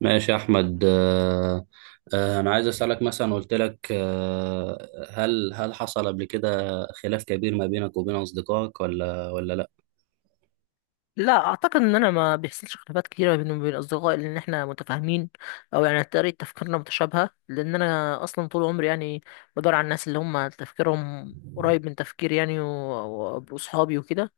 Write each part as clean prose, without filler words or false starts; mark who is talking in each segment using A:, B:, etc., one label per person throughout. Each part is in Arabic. A: ماشي يا احمد انا عايز اسالك مثلا قلت لك هل حصل قبل كده خلاف كبير ما بينك وبين اصدقائك ولا
B: لا، اعتقد ان انا ما بيحصلش خلافات كتيره بيني وبين اصدقائي لان احنا متفاهمين. او يعني طريقه تفكيرنا متشابهه، لان انا اصلا طول عمري يعني بدور على الناس اللي هم تفكيرهم قريب من تفكيري يعني واصحابي وكده.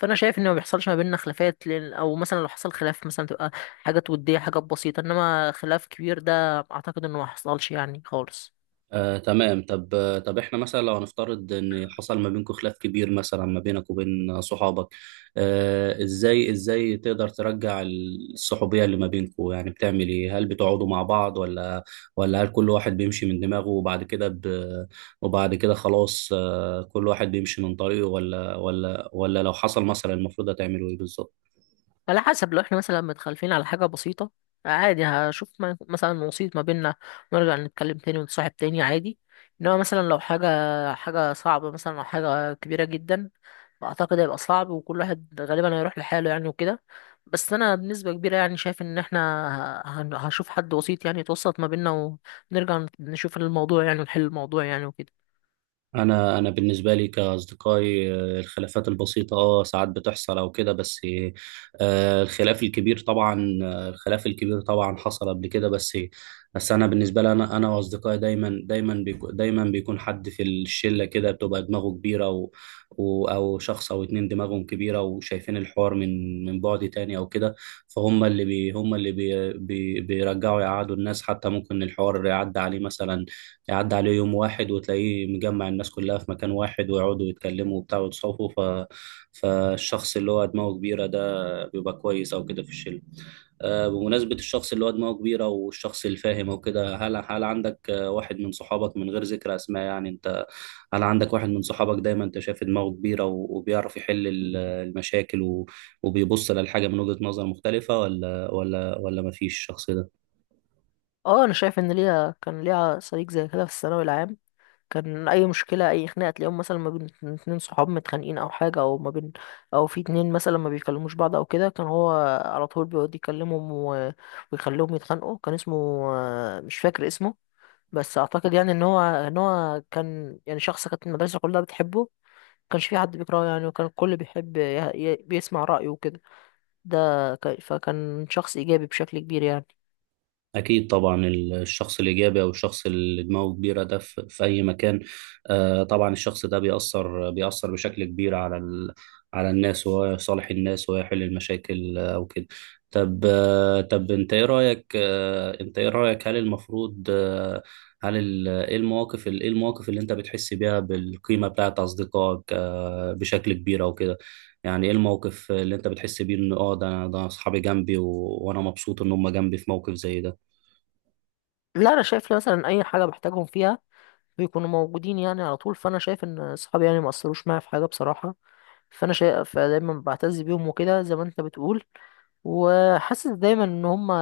B: فانا شايف ان ما بيحصلش ما بيننا خلافات، لان او مثلا لو حصل خلاف مثلا تبقى حاجات وديه، حاجات بسيطه، انما خلاف كبير ده اعتقد انه ما حصلش يعني خالص.
A: تمام. طب طب احنا مثلا لو هنفترض ان حصل ما بينكم خلاف كبير مثلا ما بينك وبين صحابك، ازاي تقدر ترجع الصحوبية اللي ما بينكم؟ يعني بتعمل ايه؟ هل بتقعدوا مع بعض ولا هل كل واحد بيمشي من دماغه وبعد كده وبعد كده خلاص كل واحد بيمشي من طريقه، ولا لو حصل مثلا المفروض هتعملوا ايه بالظبط؟
B: على حسب، لو احنا مثلا متخالفين على حاجة بسيطة عادي هشوف مثلا وسيط ما بيننا، ونرجع نتكلم تاني ونتصاحب تاني عادي. انما مثلا لو حاجة صعبة مثلا او حاجة كبيرة جدا، فاعتقد هيبقى صعب وكل واحد غالبا هيروح لحاله يعني وكده. بس انا بنسبة كبيرة يعني شايف ان احنا هشوف حد وسيط يعني يتوسط ما بيننا، ونرجع نشوف الموضوع يعني ونحل الموضوع يعني وكده.
A: انا بالنسبه لي كاصدقائي، الخلافات البسيطه ساعات بتحصل او كده، بس الخلاف الكبير طبعا حصل قبل كده. بس انا بالنسبه لي، انا واصدقائي دايما بيكون حد في الشله كده بتبقى دماغه كبيره، او شخص او اتنين دماغهم كبيره وشايفين الحوار من بعد تاني او كده. فهم اللي بي هم اللي بي بي بيرجعوا يقعدوا الناس. حتى ممكن الحوار يعدي عليه مثلا، يعدي عليه يوم واحد وتلاقيه مجمع الناس كلها في مكان واحد ويقعدوا يتكلموا وبتاع ويتصافوا. فالشخص اللي هو دماغه كبيرة ده بيبقى كويس أو كده في الشلة. بمناسبة الشخص اللي هو دماغه كبيرة والشخص الفاهم أو كده، هل عندك واحد من صحابك، من غير ذكر أسماء يعني، أنت هل عندك واحد من صحابك دايما أنت شايف دماغه كبيرة وبيعرف يحل المشاكل وبيبص للحاجة من وجهة نظر مختلفة، ولا مفيش الشخص ده؟
B: اه، انا شايف ان كان ليا صديق زي كده في الثانوي العام. كان اي مشكله اي خناقه تلاقيهم مثلا ما بين اتنين صحاب متخانقين او حاجه، او ما بين، او في اتنين مثلا ما بيكلموش بعض او كده، كان هو على طول بيقعد يكلمهم ويخليهم يتخانقوا. كان اسمه، مش فاكر اسمه، بس اعتقد يعني ان هو كان يعني شخص كانت المدرسه كلها بتحبه، ما كانش في حد بيكرهه يعني، وكان الكل بيحب بيسمع رايه وكده. ده فكان شخص ايجابي بشكل كبير يعني.
A: أكيد طبعا. الشخص الإيجابي أو الشخص اللي دماغه كبيرة ده في في أي مكان، طبعا الشخص ده بيأثر بشكل كبير على على الناس، وهو يصالح الناس ويحل المشاكل أو كده. طب أنت إيه رأيك، هل المفروض آه، هل ال... إيه المواقف ال- إيه المواقف اللي أنت بتحس بيها بالقيمة بتاعت أصدقائك بشكل كبير أو كده؟ يعني ايه الموقف اللي انت بتحس بيه ان ده اصحابي جنبي وانا مبسوط ان هم جنبي في موقف زي ده؟
B: لا، انا شايف مثلا اي حاجه بحتاجهم فيها بيكونوا موجودين يعني على طول، فانا شايف ان اصحابي يعني ما اثروش معايا في حاجه بصراحه. فانا شايف فدايما بعتز بيهم وكده زي ما انت بتقول، وحاسس دايما ان هم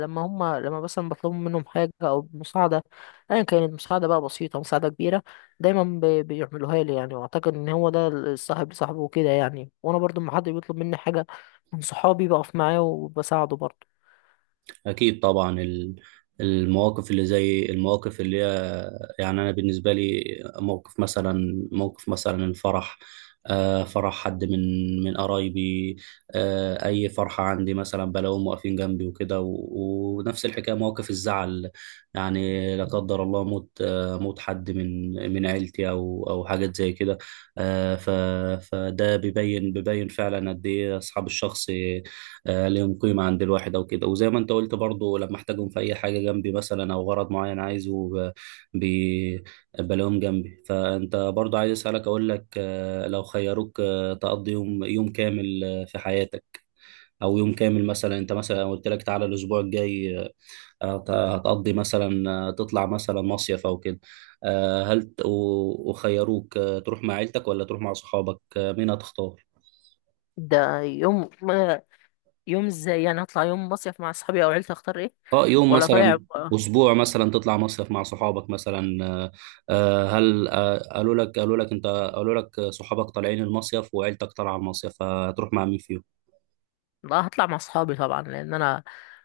B: لما مثلا بطلب منهم حاجه او مساعده، ايا كانت مساعده بقى بسيطه، مساعده كبيره، دايما بيعملوها لي يعني. واعتقد ان هو ده الصاحب لصاحبه وكده يعني، وانا برضو لما حد بيطلب مني حاجه من صحابي بقف معاه وبساعده برضو.
A: أكيد طبعا. المواقف اللي هي، يعني أنا بالنسبة لي، موقف مثلا الفرح، فرح حد من قرايبي، أي فرحة عندي مثلا بلاقيهم واقفين جنبي وكده، ونفس الحكاية موقف الزعل، يعني لا قدر الله موت موت حد من عيلتي أو حاجات زي كده. آه، ف- فده بيبين فعلا قد إيه أصحاب الشخص ليهم قيمة عند الواحد أو كده. وزي ما أنت قلت برضو، لما أحتاجهم في أي حاجة جنبي مثلا أو غرض معين عايزه بي- بلاقيهم جنبي. فأنت برضو عايز أسألك أقول لك، لو خيروك تقضي يوم كامل في حياتك، أو يوم كامل مثلا، أنت مثلا لو قلت لك تعالى الأسبوع الجاي هتقضي مثلا تطلع مثلا مصيف أو كده، وخيروك تروح مع عيلتك ولا تروح مع صحابك، مين هتختار؟
B: ده يوم ازاي يعني؟ هطلع يوم مصيف مع اصحابي او عيلتي؟ اختار ايه؟
A: اه يوم
B: ولا طالع.
A: مثلا، اسبوع مثلا تطلع مصيف مع صحابك مثلا، آه، آه، هل آه، قالوا لك انت، قالوا لك صحابك طالعين المصيف وعيلتك طالعه المصيف، فهتروح مع مين فيهم؟
B: لا، هطلع مع اصحابي طبعا، لان انا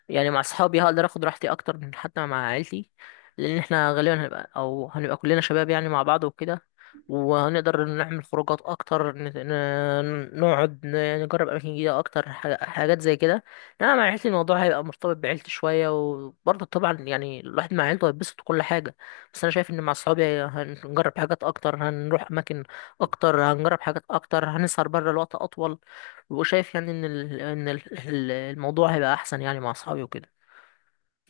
B: يعني مع اصحابي هقدر اخد راحتي اكتر من حتى مع عيلتي، لان احنا غالبا هنبقى كلنا شباب يعني مع بعض وكده، وهنقدر نعمل خروجات اكتر، نقعد يعني نجرب اماكن جديده اكتر، حاجات زي كده. انما مع عيلتي الموضوع هيبقى مرتبط بعيلتي شويه، وبرضه طبعا يعني الواحد مع عيلته هيتبسط كل حاجه، بس انا شايف ان مع اصحابي هنجرب حاجات اكتر، هنروح اماكن اكتر، هنجرب حاجات اكتر، هنسهر بره لوقت اطول، وشايف يعني ان الموضوع هيبقى احسن يعني مع اصحابي وكده.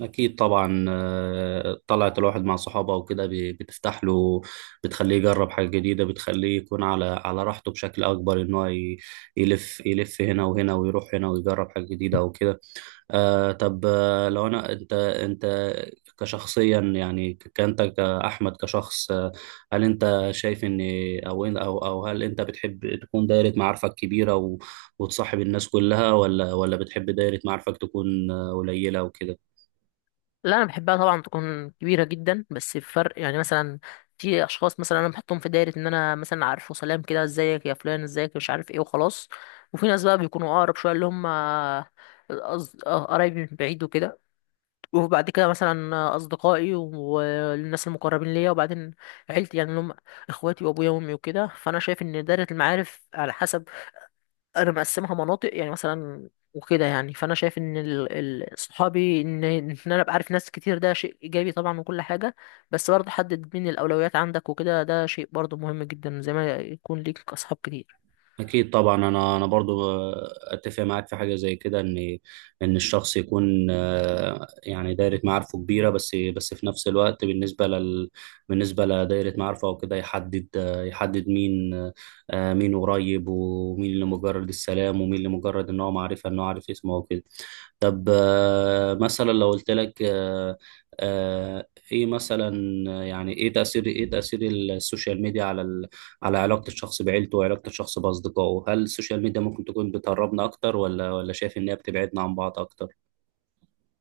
A: اكيد طبعا. طلعت الواحد مع صحابه وكده بتفتح له، بتخليه يجرب حاجه جديده، بتخليه يكون على على راحته بشكل اكبر، ان هو يلف هنا وهنا ويروح هنا ويجرب حاجه جديده وكده. آه، طب لو انا انت انت كشخصيا يعني، ك- كانت كأحمد كشخص، هل انت شايف ان او إن- او او هل انت بتحب تكون دايرة معارفك كبيرة وتصاحب الناس كلها، ولا بتحب دايرة معارفك تكون قليلة وكده؟
B: لا، انا بحبها طبعا تكون كبيره جدا، بس الفرق يعني مثلا في اشخاص مثلا انا بحطهم في دايره ان انا مثلا عارفه، سلام كده، ازيك يا فلان، ازيك، مش عارف ايه، وخلاص. وفي ناس بقى بيكونوا اقرب شويه، اللي هم قرايبي من بعيد وكده، وبعد كده مثلا اصدقائي والناس المقربين ليا، وبعدين عيلتي يعني اللي هم اخواتي وابويا وامي وكده. فانا شايف ان دايره المعارف على حسب، انا مقسمها مناطق يعني مثلا وكده يعني. فانا شايف ان صحابي، ان انا ابقى عارف ناس كتير ده شيء ايجابي طبعا وكل حاجه، بس برضه حدد مين الاولويات عندك وكده، ده شيء برضه مهم جدا زي ما يكون ليك اصحاب كتير.
A: أكيد طبعا. أنا برضو أتفق معاك في حاجة زي كده، إن الشخص يكون يعني دايرة معارفه كبيرة، بس في نفس الوقت بالنسبة بالنسبة لدايرة معارفه أو كده، يحدد يحدد مين مين قريب، ومين اللي مجرد السلام، ومين اللي مجرد إن هو معرفة إن هو عارف اسمه وكده. طب مثلا لو قلت لك، إيه مثلا، يعني إيه تأثير السوشيال ميديا على على علاقة الشخص بعيلته وعلاقة الشخص بأصدقائه؟ هل السوشيال ميديا ممكن تكون بتقربنا أكتر، ولا شايف إن هي بتبعدنا عن بعض أكتر؟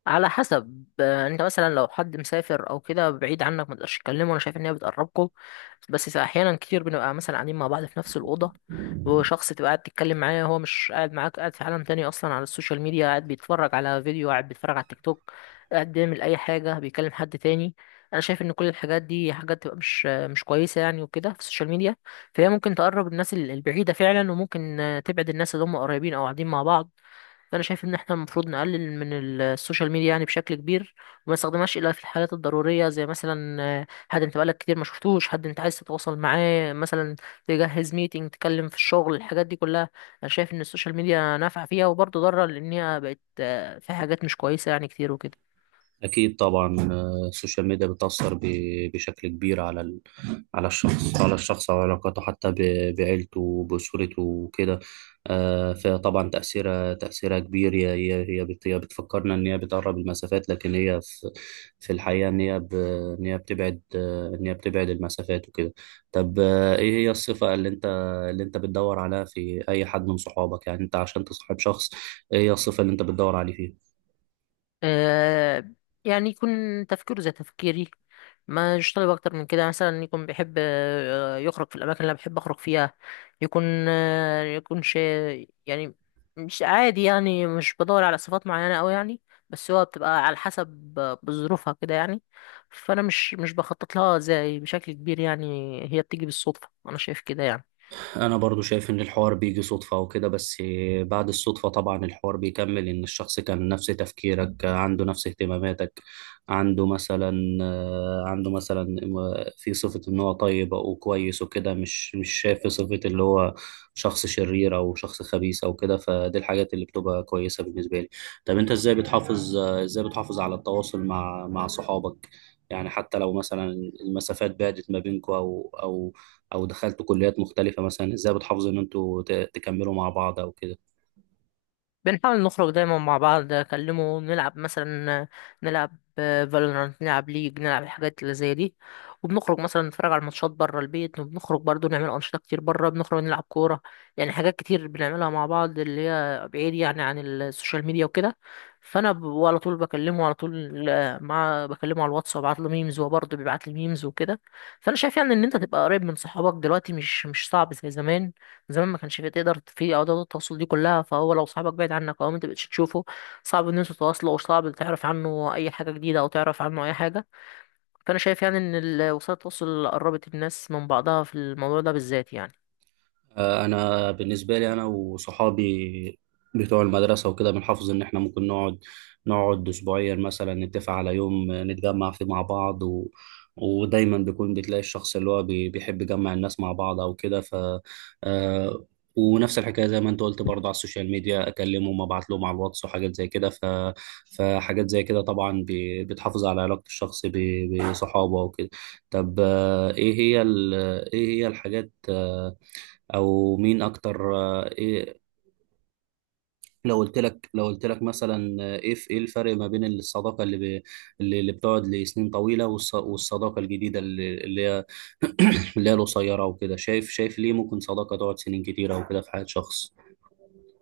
B: على حسب، انت مثلا لو حد مسافر او كده بعيد عنك ما تقدرش تكلمه، انا شايف ان هي بتقربكم. بس احيانا كتير بنبقى مثلا قاعدين مع بعض في نفس الاوضه، وشخص تبقى قاعد تتكلم معاه هو مش قاعد معاك، قاعد في عالم تاني اصلا على السوشيال ميديا، قاعد بيتفرج على فيديو، قاعد بيتفرج على التيك توك، قاعد بيعمل اي حاجه، بيكلم حد تاني. انا شايف ان كل الحاجات دي حاجات تبقى مش كويسه يعني وكده في السوشيال ميديا، فهي ممكن تقرب الناس البعيده فعلا، وممكن تبعد الناس اللي هم قريبين او قاعدين مع بعض. فانا شايف ان احنا المفروض نقلل من السوشيال ميديا يعني بشكل كبير، وما نستخدمهاش الا في الحالات الضروريه، زي مثلا حد انت بقالك كتير ما شفتوش، حد انت عايز تتواصل معاه مثلا، تجهز ميتنج، تتكلم في الشغل، الحاجات دي كلها. انا شايف ان السوشيال ميديا نافعه فيها وبرضه ضاره، لان هي بقت فيها حاجات مش كويسه يعني كتير وكده.
A: أكيد طبعا. السوشيال ميديا بتأثر بشكل كبير على على الشخص، وعلاقاته حتى بعيلته وبأسرته وكده. فطبعا تأثيرها كبير. هي بتفكرنا إن هي بتقرب المسافات، لكن في الحقيقة إن هي بتبعد إن هي بتبعد المسافات وكده. طب إيه هي الصفة اللي أنت بتدور عليها في أي حد من صحابك؟ يعني أنت عشان تصاحب شخص، إيه هي الصفة اللي أنت بتدور عليه فيه؟
B: آه، يعني يكون تفكيره زي تفكيري، ما يشتغل اكتر من كده مثلا، يكون بيحب يخرج في الاماكن اللي أنا بحب اخرج فيها، يكون يكون شيء يعني مش عادي يعني، مش بدور على صفات معينة أوي يعني، بس هو بتبقى على حسب بظروفها كده يعني، فأنا مش بخطط لها زي بشكل كبير، يعني هي بتيجي بالصدفة أنا شايف كده يعني.
A: انا برضو شايف ان الحوار بيجي صدفة وكده. بس بعد الصدفة طبعا الحوار بيكمل، ان الشخص كان نفس تفكيرك، عنده نفس اهتماماتك، عنده مثلا عنده مثلا في صفة ان هو طيب او كويس وكده، مش شايف في صفة اللي هو شخص شرير او شخص خبيث او كده. فدي الحاجات اللي بتبقى كويسة بالنسبة لي. طب انت ازاي بتحافظ على التواصل مع مع صحابك؟ يعني حتى لو مثلا المسافات بعدت ما بينكم، او دخلتوا كليات مختلفه مثلا، ازاي بتحافظوا ان انتوا تكملوا مع بعض او كده؟
B: بنحاول نخرج دايما مع بعض، اكلمه، نلعب مثلا، نلعب فالورانت، نلعب ليج، نلعب الحاجات اللي زي دي، وبنخرج مثلا نتفرج على الماتشات بره البيت، وبنخرج برضو نعمل انشطه كتير بره، بنخرج نلعب كوره، يعني حاجات كتير بنعملها مع بعض اللي هي بعيد يعني عن السوشيال ميديا وكده. فانا على طول بكلمه، على طول آه، مع بكلمه على الواتس وابعت له ميمز وهو برضه بيبعت لي ميمز وكده. فانا شايف يعني ان انت تبقى قريب من صحابك دلوقتي مش صعب زي زمان، زمان ما كانش فيه تقدر في ادوات التواصل دي كلها، فهو لو صاحبك بعيد عنك او انت مبقتش تشوفه صعب ان انتوا تتواصلوا، او صعب تعرف عنه اي حاجه جديده او تعرف عنه اي حاجه. فانا شايف يعني ان وسائل التواصل قربت الناس من بعضها في الموضوع ده بالذات يعني.
A: انا بالنسبه لي، انا وصحابي بتوع المدرسه وكده، بنحافظ ان احنا ممكن نقعد، اسبوعيا مثلا نتفق على يوم نتجمع فيه مع بعض، ودايما بيكون بتلاقي الشخص اللي هو بيحب يجمع الناس مع بعض او كده. ف آه، ونفس الحكايه زي ما انت قلت برضه، على السوشيال ميديا اكلمهم، ابعت لهم على الواتس وحاجات زي كده. فحاجات زي كده طبعا بتحافظ على علاقه الشخص بصحابه وكده. طب ايه هي الحاجات، او مين اكتر، آه، ايه لو قلت لك، مثلا ايه الفرق ما بين الصداقه اللي ب... اللي اللي بتقعد لسنين طويله، والصداقه الجديده اللي هي اللي هي القصيره وكده؟ شايف ليه ممكن صداقه تقعد سنين كتيره وكده في حياه شخص؟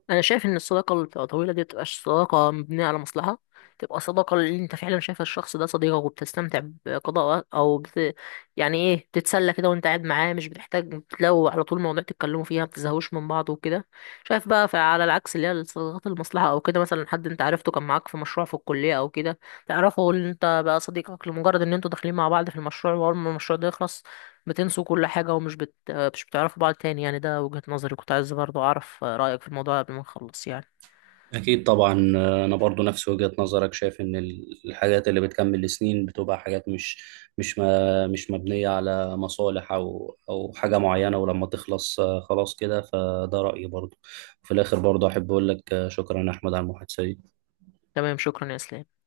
B: انا شايف ان الصداقه اللي بتبقى طويله دي متبقاش صداقه مبنيه على مصلحه، تبقى صداقه اللي انت فعلا شايف الشخص ده صديقك، وبتستمتع بقضاء وقت يعني ايه، بتتسلى كده وانت قاعد معاه، مش بتحتاج لو على طول مواضيع تتكلموا فيها، ما بتزهقوش من بعض وكده. شايف بقى، على العكس اللي هي الصداقات المصلحه او كده، مثلا حد انت عرفته كان معاك في مشروع في الكليه او كده، تعرفه اللي انت بقى صديقك لمجرد ان انتوا داخلين مع بعض في المشروع، واول ما المشروع ده يخلص بتنسوا كل حاجة، ومش بت... مش بتعرفوا بعض تاني يعني. ده وجهة نظري، كنت عايز برضو أعرف رأيك في الموضوع قبل ما نخلص يعني.
A: أكيد طبعا. أنا برضو نفس وجهة نظرك، شايف إن الحاجات اللي بتكمل سنين بتبقى حاجات مش مبنية على مصالح أو حاجة معينة، ولما تخلص خلاص كده. فده رأيي برضو. في الآخر برضو أحب أقول لك شكرا يا أحمد على المحادثة دي.
B: تمام، شكرا يا إسلام.